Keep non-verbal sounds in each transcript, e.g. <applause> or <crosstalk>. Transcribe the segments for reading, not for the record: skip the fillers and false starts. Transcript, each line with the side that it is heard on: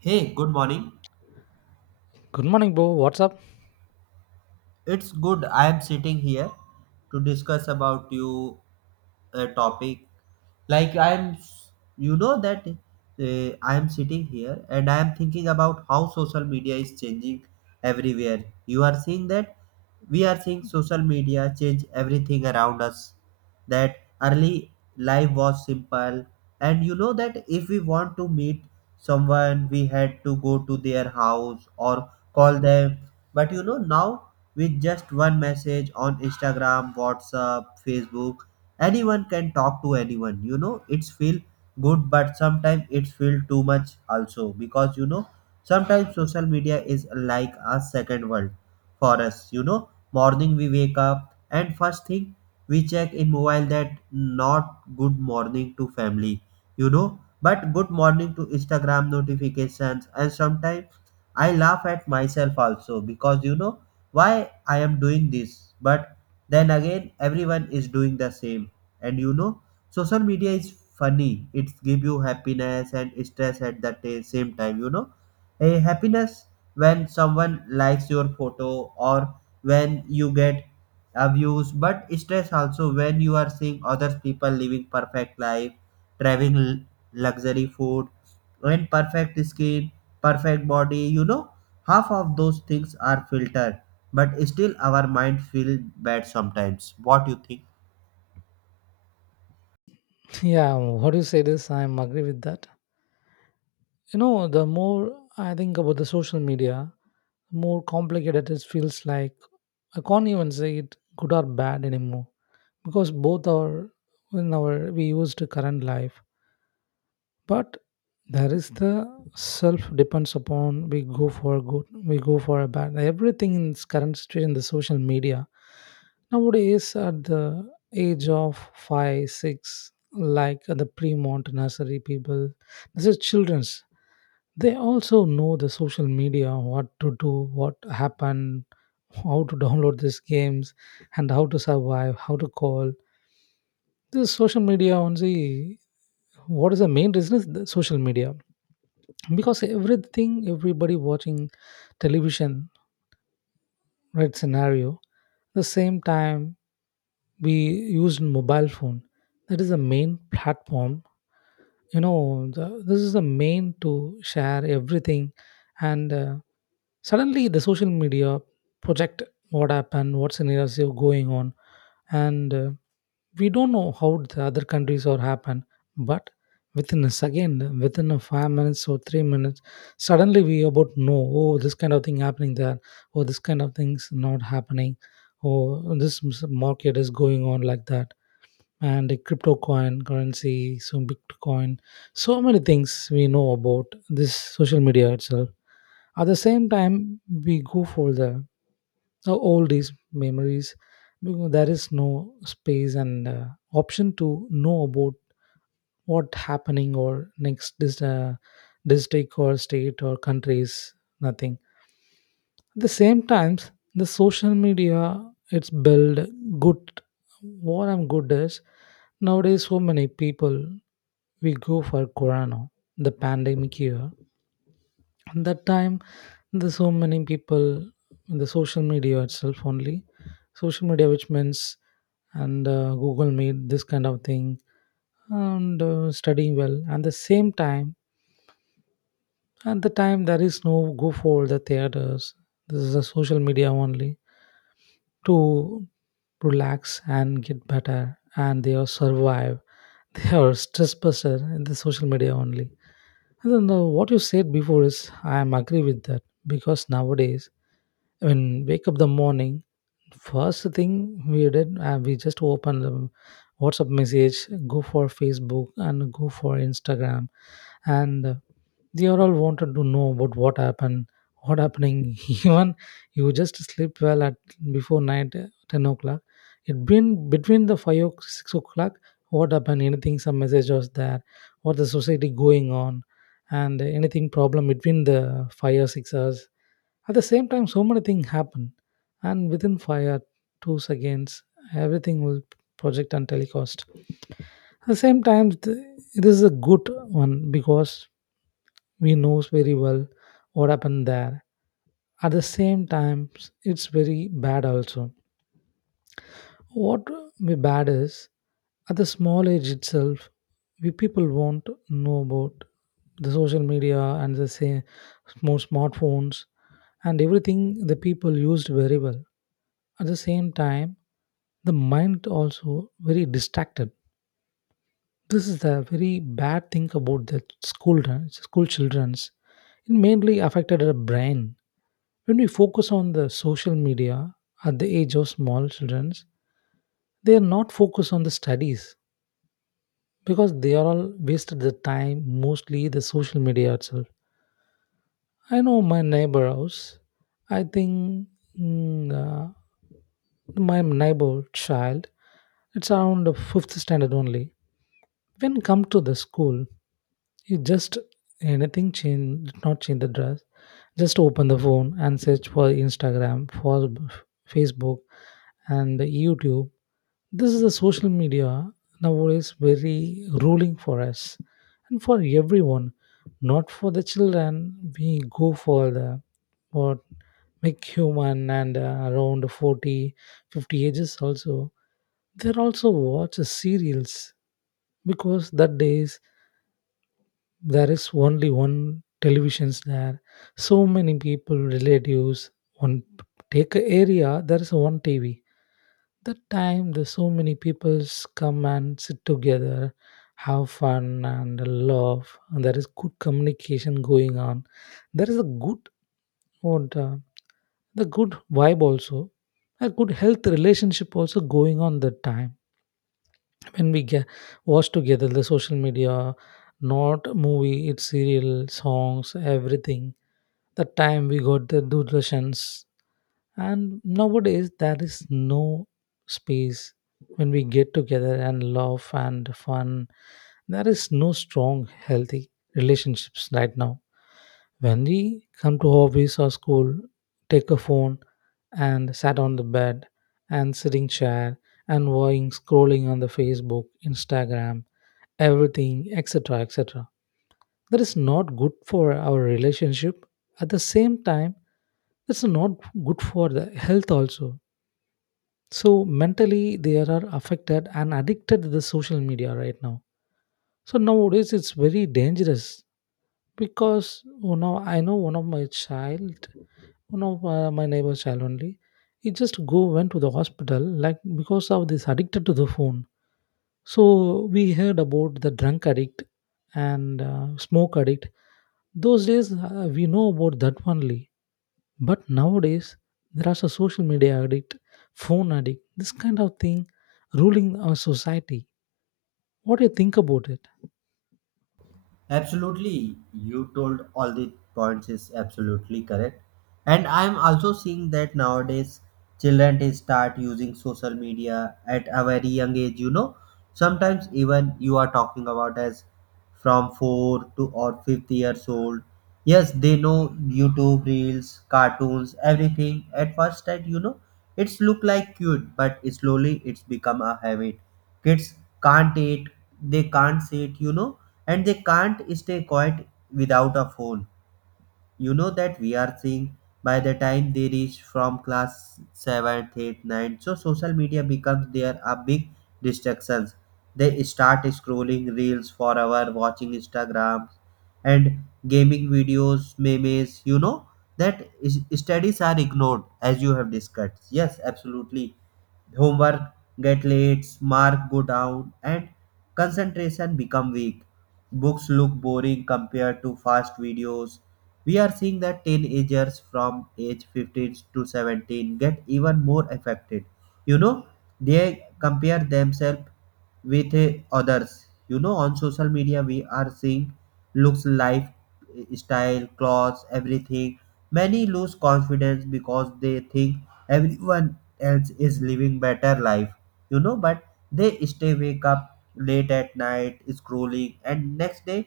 right: Hey, good morning.
left: Good morning, bro. What's up? <laughs>
right: It's good I am sitting here to discuss about you a topic. Like I am you know that I am sitting here and I am thinking about how social media is changing everywhere. You are seeing that we are seeing social media change everything around us. That early life was simple, and you know that if we want to meet someone, we had to go to their house or call them. But you know now, with just one message on Instagram, WhatsApp, Facebook. Anyone can talk to anyone. You know, it's feel good, but sometimes it's feel too much also, because you know sometimes social media is like a second world for us. You know, morning we wake up and first thing we check in mobile that not good morning to family. You know, but good morning to Instagram notifications. And sometimes I laugh at myself also, because you know why I am doing this. But then again, everyone is doing the same. And you know, social media is funny. It give you happiness and stress at the same time. You know, a happiness when someone likes your photo or when you get a views, but stress also when you are seeing other people living perfect life, driving luxury food and perfect skin, perfect body. You know, half of those things are filtered, but still our mind feel bad sometimes. What you think?
left: Yeah, what do you say this? I am agree with that. You know, the more I think about the social media, the more complicated it feels like. I can't even say it good or bad anymore, because both are in our we used to current life. But there is the self depends upon we go for good, we go for a bad, everything in this current situation. The social media nowadays at the age of 5, 6, like the pre-mont nursery people, this is children's, they also know the social media, what to do, what happened, how to download these games, and how to survive, how to call. The social media only, what is the main reason is the social media, because everything, everybody watching television, right scenario the same time, we used mobile phone, that is the main platform. You know this is the main to share everything. And suddenly the social media project what happened, what scenarios are going on. And we don't know how the other countries or happen, but within a second, within a 5 minutes or 3 minutes, suddenly we about know, oh, this kind of thing happening there, oh, this kind of things not happening, oh, this market is going on like that. And a crypto coin currency, so bitcoin, so many things we know about this social media itself. At the same time, we go for the now all these memories, because there is no space and option to know about what happening or next district or state or countries, nothing. At the same times, the social media it's build good. What I'm good is, nowadays so many people, we go for corona, the pandemic year, and that time, there's so many people in the social media itself only, social media, which means and Google Meet, this kind of thing, and studying well. And the same time, at the time, there is no go for the theaters. This is a social media only to relax and get better, and they are survive. <laughs> They are stress buster in the social media only. And then not what you said before is I am agree with that, because nowadays when wake up the morning, first thing we did we just open the WhatsApp message, go for Facebook and go for Instagram, and they are all wanted to know about what happened, what happening. <laughs> Even you just sleep well at before night 10 o'clock, it been between the 5 o'clock 6 o'clock, what happened, anything, some message was there, what the society going on, and anything problem between the 5 or 6 hours. At the same time so many things happen, and within 5 or 2 seconds everything will project and telecast. At the same time this is a good one, because we knows very well what happened there. At the same time it's very bad also. What may bad is, at the small age itself, we people won't know about the social media and the say more smartphones and everything, the people used very well. At the same time the mind also very distracted. This is the very bad thing about the school, school children's, it mainly affected the brain. When we focus on the social media at the age of small children, they are not focused on the studies, because they are all wasted the time mostly the social media itself. I know my neighbor house. I think mm, my neighbor child, it's around the fifth standard only. When come to the school, you just anything change, did not change the dress. Just open the phone and search for Instagram, for Facebook, and YouTube. This is the social media nowadays very ruling for us and for everyone, not for the children. We go for the what make human, and around 40, 50 ages also. They also watch the serials, because that days there is only one televisions there. So many people, relatives, one take a area, there is one TV. That time the so many peoples come and sit together, have fun and laugh, and there is good communication going on. There is a good what the good vibe also, a good health relationship also going on that time. When we get watch together the social media, not movie, it's serial, songs, everything. The time we got the Doordarshans. And nowadays, there is no space when we get together and laugh and fun. There is no strong, healthy relationships right now. When we come to office or school, take a phone and sat on the bed and sitting chair and going scrolling on the Facebook, Instagram, everything, etc., etc. That is not good for our relationship. At the same time that's not good for the health also. So mentally they are affected and addicted to the social media right now. So nowadays it's very dangerous, because you know, I know one of my child, one of my neighbor's child only, he just go went to the hospital like, because of this addicted to the phone. So we heard about the drunk addict and smoke addict, those days we know about that only, but nowadays there is a social media addict, phone addict, this kind of thing ruling our society. What do you think about it?
right: Absolutely, you told all the points is absolutely correct. And I'm also seeing that nowadays children they start using social media at a very young age, you know. Sometimes even you are talking about as from four to or fifth years old. Yes, they know YouTube reels, cartoons, everything. At first that you know it's look like cute, but slowly it's become a habit. Kids can't eat, they can't sit, you know, and they can't stay quiet without a phone. You know that we are seeing by the time they reach from class 7th, 8th, 9th, so social media becomes their a big distractions. They start scrolling reels for hour, watching Instagram and gaming videos, memes, you know, that is, studies are ignored as you have discussed. Yes, absolutely, homework get late, mark go down, and concentration become weak. Books look boring compared to fast videos. We are seeing that teenagers from age 15 to 17 get even more affected. You know, they compare themselves with others. You know, on social media we are seeing looks life, style, clothes, everything. Many lose confidence because they think everyone else is living better life. You know, but they stay wake up late at night scrolling, and next day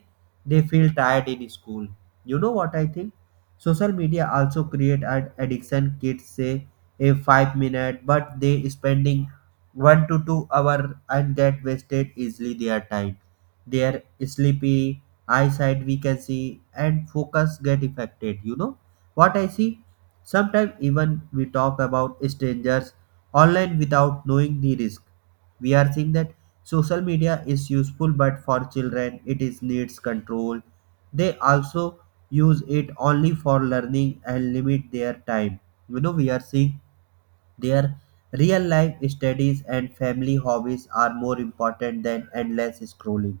right: they feel tired in school. You know what I think? Social media also create an addiction. Kids say a 5 minute, but they spending 1 to 2 hour and get wasted easily their time. Their sleepy eyesight we can see and focus get affected. You know what I see? Sometimes even we talk about strangers online without knowing the risk. We are seeing that social media is useful, but for children it is needs control. They also use it only for learning and limit their time. You know, we are seeing their real life, studies, and family hobbies are more important than endless scrolling.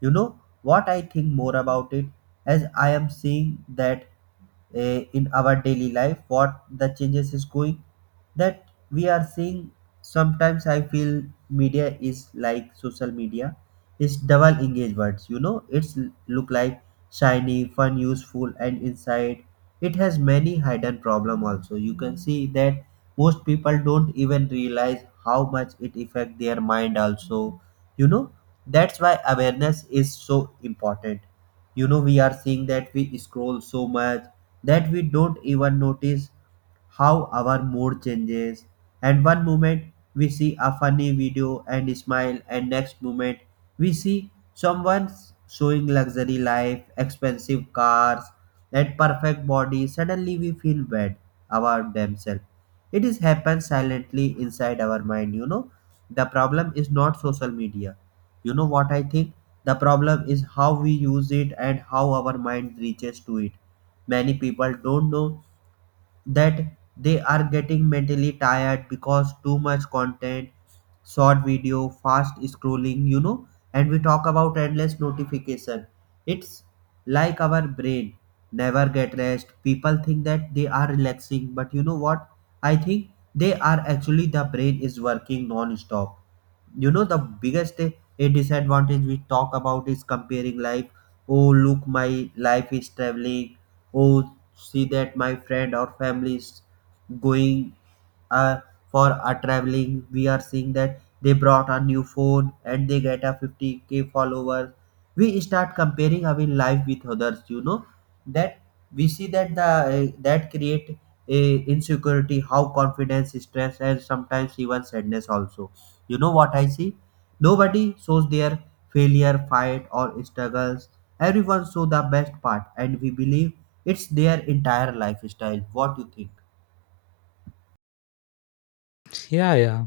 right: You know what I think more about it. As I am seeing that in our daily life, what the changes is going, that we are seeing, sometimes I feel media is like social media is double engagements. You know, it's look like shiny, fun, useful, and inside it has many hidden problem also. You can see that most people don't even realize how much it affect their mind also. You know, that's why awareness is so important. You know, we are seeing that we scroll so much that we don't even notice how our mood changes. And one moment we see a funny video and smile, and next moment we see someone showing luxury life, expensive cars, and perfect body. Suddenly we feel bad about themselves. It is happens silently inside our mind. You know, the problem is not social media. You know what I think? The problem is how we use it and how our mind reaches to it. Many people don't know that they are getting mentally tired because too much content, short video, fast scrolling, you know, and we talk about endless notification. It's like our brain never get rest. People think that they are relaxing, but you know what? I think they are actually the brain is working non-stop. You know, the biggest disadvantage we talk about is comparing life. Oh, look, my life is traveling. Oh, see that my friend or family is going uh, for are traveling. We are seeing that they brought a new phone and they get a 50K followers. We start comparing our life with others. You know that we see that the that create a insecurity, how confidence, stress, and sometimes even sadness also. You know what I see? Nobody shows their failure, fight, or struggles. Everyone shows the best part, and we believe it's their entire lifestyle. What do you think?
left: Yeah, yeah.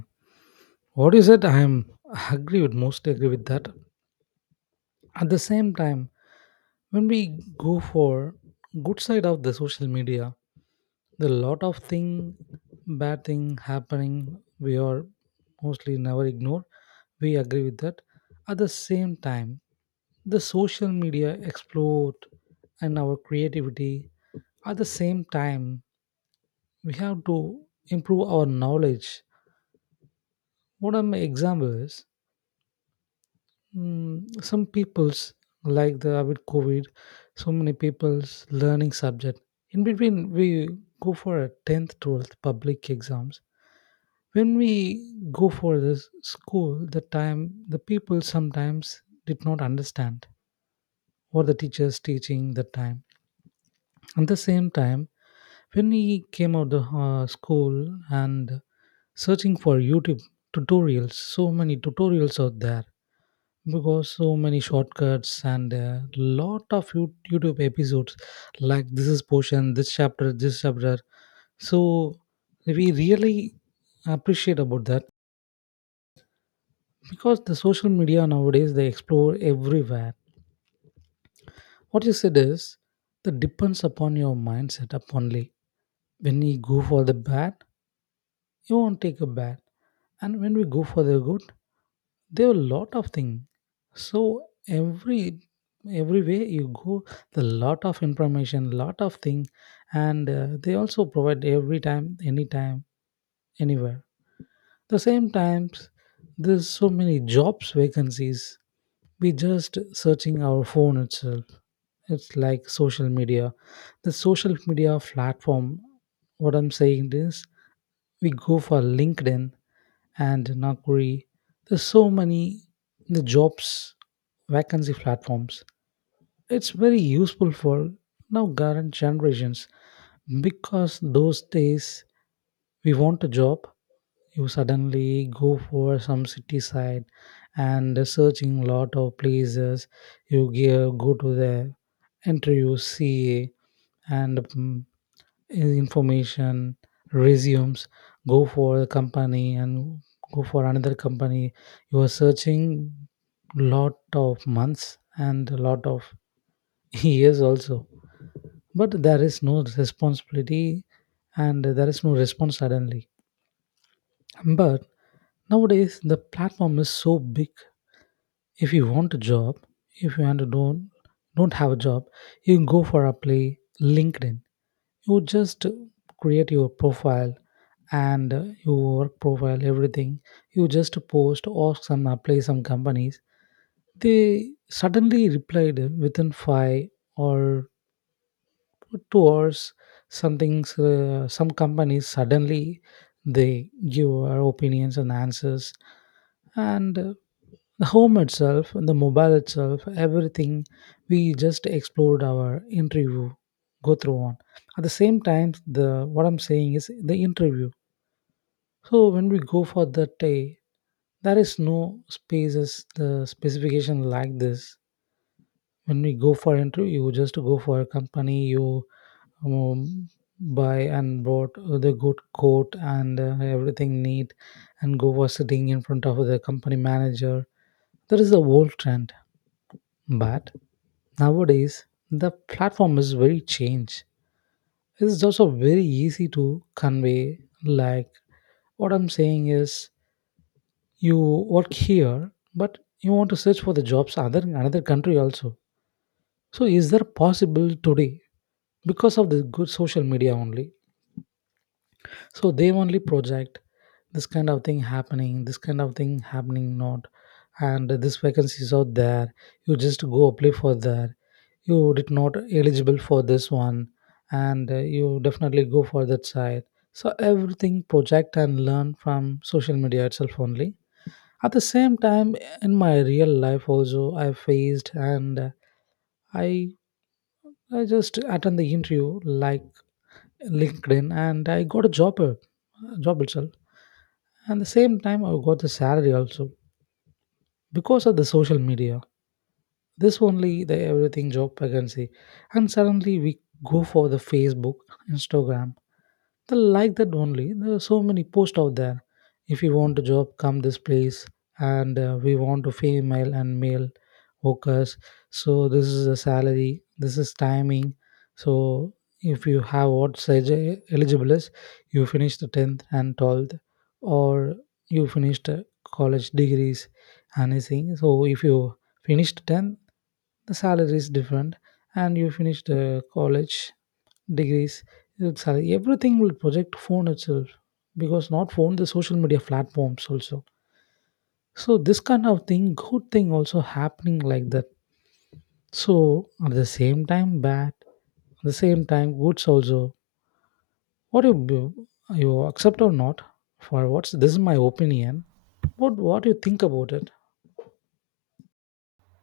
left: What you said, I agree with, mostly agree with that. At the same time, when we go for good side of the social media, the lot of thing, bad thing happening, we are mostly never ignore. We agree with that. At the same time, the social media explode and our creativity. At the same time, we have to improve our knowledge. What are my examples? Some people's like the with COVID, so many people's learning subject. In between, we go for a 10th, 12th public exams. When we go for this school, the time the people sometimes did not understand what the teachers teaching the time. At the same time when he came out of school and searching for YouTube tutorials, so many tutorials out there, because so many shortcuts and a lot of YouTube episodes, like this is portion, this chapter, this chapter. So we really appreciate about that, because the social media nowadays they explore everywhere. What you said is that depends upon your mindset up only. When you go for the bad, you won't take a bath. And when we go for the good, there are a lot of things. So everywhere you go, the lot of information, lot of thing, and they also provide every time, anytime, anywhere. The same times, there's so many jobs vacancies. We just searching our phone itself. It's like social media, the social media platform. What I'm saying is, we go for LinkedIn and Naukri. There's so many the jobs vacancy platforms. It's very useful for now current generations, because those days we want a job, you suddenly go for some city side and searching lot of places. You give, go to the interview, CA, and information, resumes, go for a company and go for another company, you are searching lot of months and a lot of <laughs> years also, but there is no responsibility and there is no response suddenly. But nowadays the platform is so big. If you want a job, if you want to don't have a job, you go for apply linkedin, you just create your profile and your work profile, everything. You just post or some apply some companies. They suddenly replied within 5 or 2 hours. Something's some companies suddenly they give our opinions and answers, and the home itself, the mobile itself, everything, we just explored our interview go through on. At the same time the what I'm saying is the interview, so when we go for that day, there is no spaces the specification like this. When we go for interview, you just go for a company, you um, buy and bought the good coat and everything neat, and go for sitting in front of the company manager. That is the old trend. But nowadays, the platform is very changed. It's also very easy to convey. Like what I'm saying is, you work here, but you want to search for the jobs other in another country also. So is there possible today because of the good social media only? So they only project this kind of thing happening, this kind of thing happening not, and this vacancy is out there. You just go apply for that. You did not eligible for this one, and you definitely go for that side. So everything project and learn from social media itself only. At the same time, in my real life also, I faced and I I just attend the interview like LinkedIn and I got a job, job itself. And the same time, I got the salary also because of the social media, this only the everything job vacancy. And suddenly we go for the Facebook, Instagram, the like that only, there are so many posts out there. If you want a job come this place, and we want to female and male workers, so this is the salary, this is timing. So if you have what size, eligible is, you finish the 10th and 12th, or you finished college degrees anything. So if you finished 10, the salary is different, and you finish the college degrees, your salary everything will project phone itself, because not phone, the social media platforms also. So this kind of thing good thing also happening like that. So at the same time bad, at the same time goods also. What you do, you accept or not? For what's this is my opinion. What you think about it?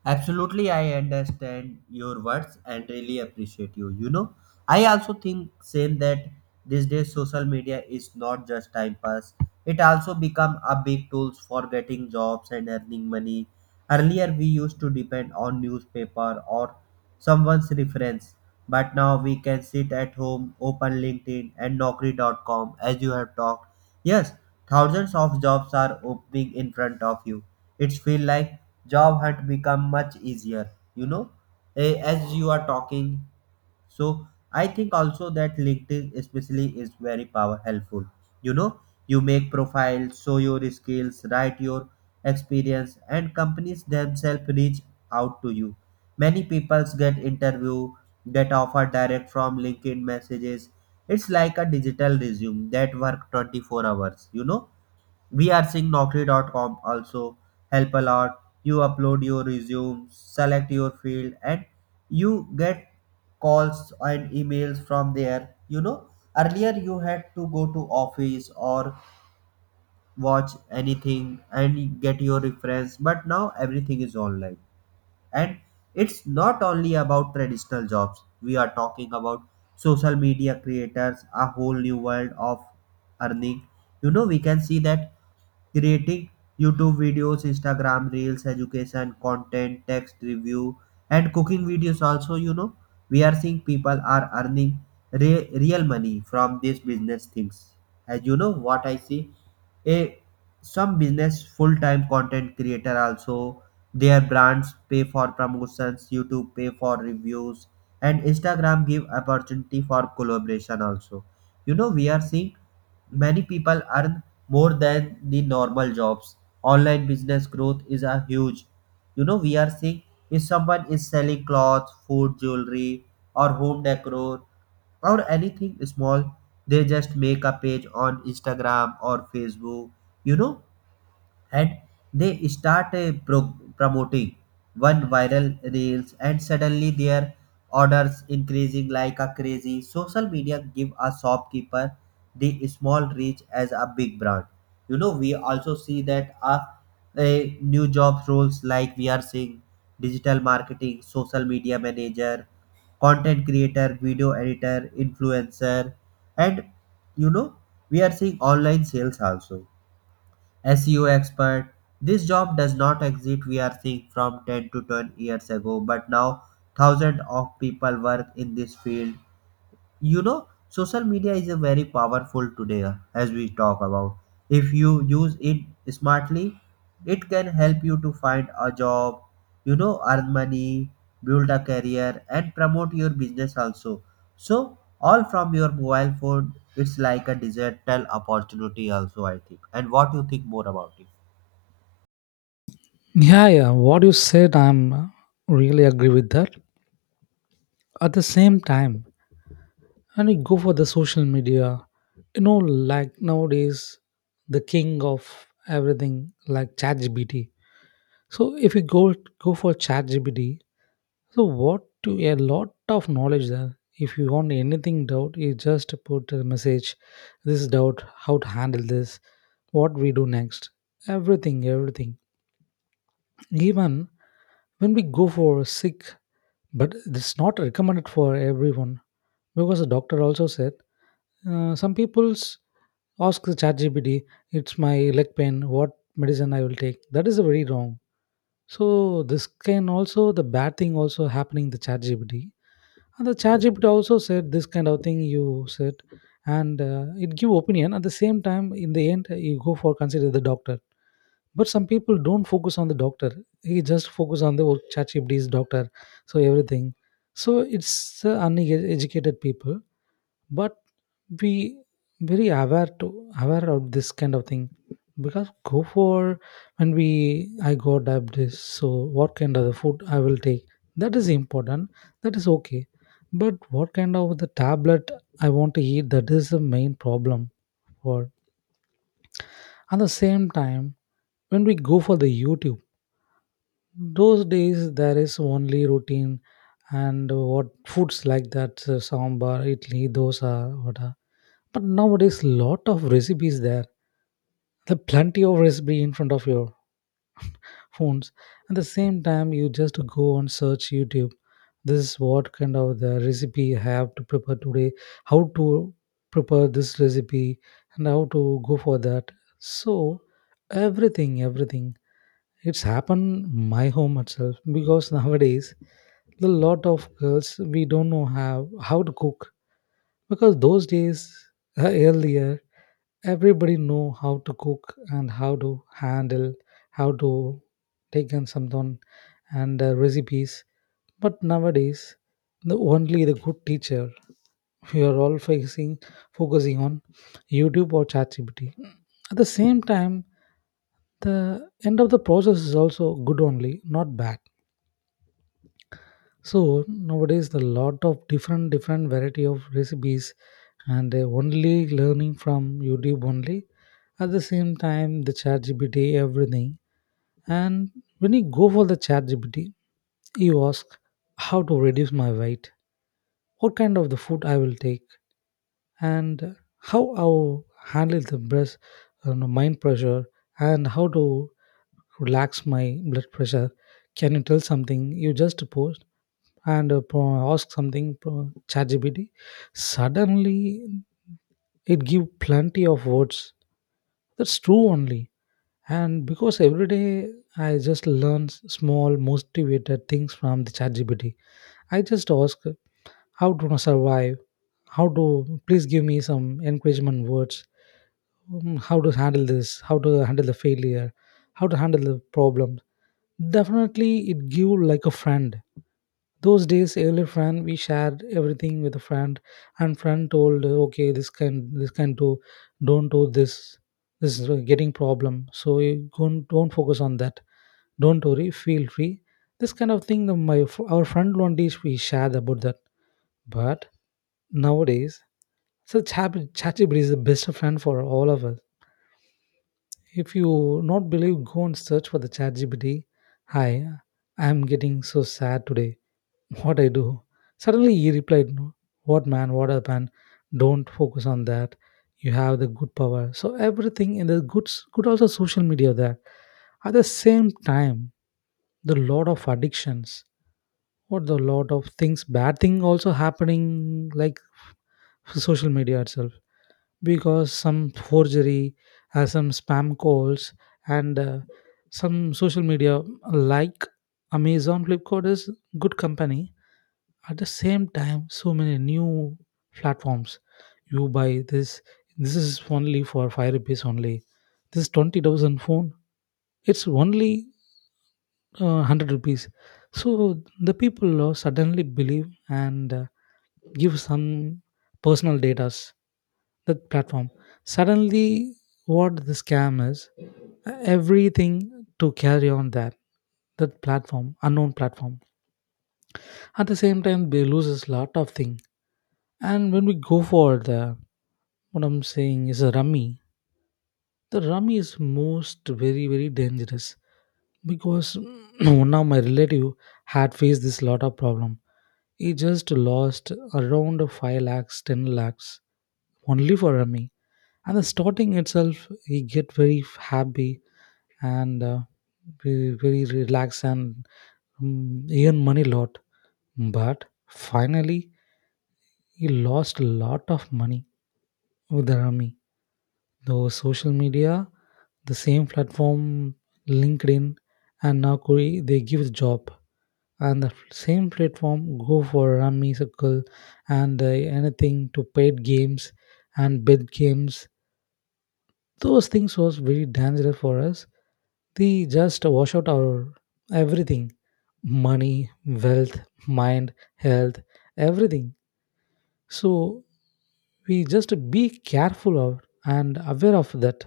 right: Absolutely, I understand your words and really appreciate you. You know, I also think same that these days social media is not just time pass. It also become a big tools for getting jobs and earning money. Earlier we used to depend on newspaper or someone's reference, but now we can sit at home, open LinkedIn and naukri.com, as you have talked. Yes, thousands of jobs are opening in front of you. It's feel like job hunt become much easier. You know, as you are talking, so I think also that LinkedIn especially is very power helpful. You know, you make profiles, show your skills, write your experience, and companies themselves reach out to you. Many people's get interview, get offer direct from LinkedIn messages. It's like a digital resume that work 24 hours. You know, we are seeing naukri.com. also help a lot. You upload your resume, select your field, and you get calls and emails from there. You know, earlier you had to go to office or watch anything and get your reference, but now everything is online. And it's not only about traditional jobs we are talking about. Social media creators, a whole new world of earning. You know, we can see that creating YouTube videos, Instagram reels, education content, text review, and cooking videos also, you know, we are seeing people are earning real money from these business things. As you know, what I see, a some business full-time content creator also, their brands pay for promotions, YouTube pay for reviews, and Instagram give opportunity for collaboration also. You know, we are seeing many people earn more than the normal jobs. Online business growth is a huge. You know, we are seeing if someone is selling clothes, food, jewelry, or home decor, or anything small, they just make a page on Instagram or Facebook. You know, and they start promoting one viral reels, and suddenly their orders increasing like a crazy. Social media give a shopkeeper the small reach as a big brand. You know, we also see that a new job roles. Like we are seeing digital marketing, social media manager, content creator, video editor, influencer, and you know, we are seeing online sales also, SEO expert. This job does not exist we are seeing from 10 to 10 years ago, but now thousands of people work in this field. You know, social media is a very powerful today, as we talk about, if you use it smartly it can help you to find a job, you know, earn money, build a career, and promote your business also. So all from your mobile phone, it's like a digital opportunity also, I think. And what you think more about it?
left: Yeah, yeah, what you said, I'm really agree with that. At the same time, and we go for the social media, you know, like nowadays, the king of everything like ChatGPT. So if you go for ChatGPT, so what, to a lot of knowledge there. If you want anything doubt, you just put a message, this doubt how to handle this, what we do next, everything. Even when we go for sick, but it's not recommended for everyone, because the doctor also said, some people's ask the ChatGPT, it's my leg pain, what medicine I will take, that is very wrong. So this can also the bad thing also happening the ChatGPT. And the ChatGPT also said this kind of thing you said, and it give opinion. At the same time, in the end you go for consider the doctor, but some people don't focus on the doctor, he just focus on the, oh, ChatGPT is doctor. So everything. So it's uneducated people. But be very aware to aware of this kind of thing. Because go for when we, I got diabetes, so what kind of the food I will take, that is important, that is okay. But what kind of the tablet I want to eat, that is the main problem. For at the same time, when we go for the YouTube, those days there is only routine and what foods like that, sambar idli dosa, what. But nowadays, lot of recipes there. The plenty of recipe in front of your phones. At the same time, you just go and search YouTube. This is what kind of the recipe I have to prepare today. How to prepare this recipe and how to go for that. So everything. It's happened my home itself, because nowadays the lot of girls, we don't know how to cook. Because those days, earlier, everybody know how to cook and how to handle, how to take on something, and recipes. But nowadays, the only the good teacher, we are all facing, focusing on YouTube or ChatGPT. At the same time, the end of the process is also good only, not bad. So nowadays the lot of different variety of recipes, and only learning from YouTube only. At the same time, the chat gpt everything. And when you go for the chat gpt you ask how to reduce my weight, what kind of the food I will take, and how I'll handle the breast, you know, mind pressure, and how to relax my blood pressure. Can you tell something? You just post, and ask something ChatGPT. Suddenly it give plenty of words. That's true only. And because every day I just learn small motivated things from the ChatGPT, I just ask how to survive, how to, please give me some encouragement words, how to handle this, how to handle the failure, how to handle the problem. Definitely, it give like a friend. Those days, early friend, we shared everything with a friend, and friend told, "Okay, this can do, don't do this. This is getting problem, so you don't focus on that. Don't worry, feel free." This kind of thing, my our friend Londish, we shared about that. But nowadays, such happy, ChatGPT is the best friend for all of us. If you not believe, go and search for the ChatGPT. "Hi, I am getting so sad today, what I do?" Suddenly he replied, "No, what man, what a man, don't focus on that. You have the good power." So everything in the good also social media there. At the same time, the lot of addictions, what the lot of things, bad thing also happening like social media itself. Because some forgery, some spam calls, and some social media like Amazon Flipkart is good company. At the same time, so many new platforms, you buy this, this is only for 5 rupees only, this 20,000 phone, it's only 100 rupees. So the people suddenly believe, and give some personal data that platform. Suddenly, what the scam is, everything to carry on that, that platform, unknown platform. At the same time, they loses lot of thing. And when we go for the, what I'm saying is a rummy, the rummy is most very, very dangerous, because <clears throat> one of my relative had faced this lot of problem. He just lost around 5 lakhs, 10 lakhs only for rummy. And the starting itself, he get very happy and very, very relaxed and earn money lot. But finally, he lost a lot of money with the rummy. Though social media, the same platform, LinkedIn and now Kori, they give job. And the same platform go for Rummy Circle, and anything to paid games and bid games. Those things was very dangerous for us. They just wash out our everything, money, wealth, mind, health, everything. So we just be careful of and aware of that,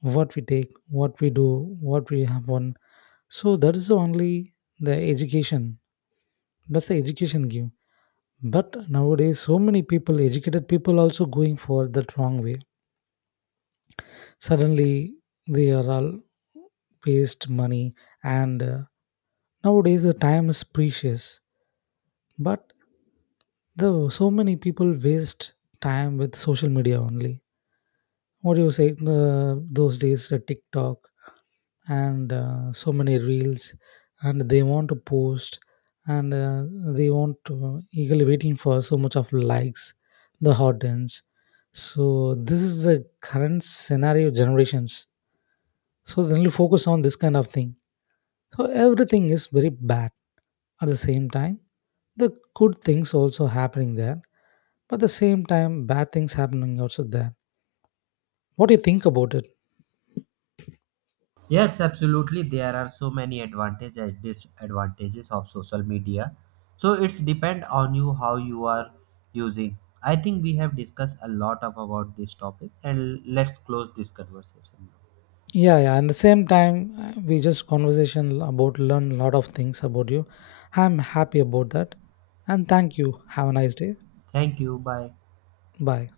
left: what we take, what we do, what we have on. So that is only the education, that's the education give. But nowadays so many people, educated people also going for that wrong way. Suddenly they are all waste money, and nowadays the time is precious. But the so many people waste time with social media only. What do you say, those days the TikTok, and so many reels, and they want to post, and they want to eagerly waiting for so much of likes, the hot audience. So this is the current scenario generations. So they only focus on this kind of thing. So everything is very bad. At the same time, the good things also happening there, but at the same time bad things happening also there. What do you think about it?
right: Yes, absolutely. There are so many advantages and disadvantages of social media. So it's depend on you how you are using. I think we have discussed a lot of about this topic, and let's close this conversation now.
left: Yeah, yeah. And the same time, we just conversation about learn a lot of things about you. I'm happy about that. And thank you. Have a nice day.
right: Thank you. Bye.
left: Bye.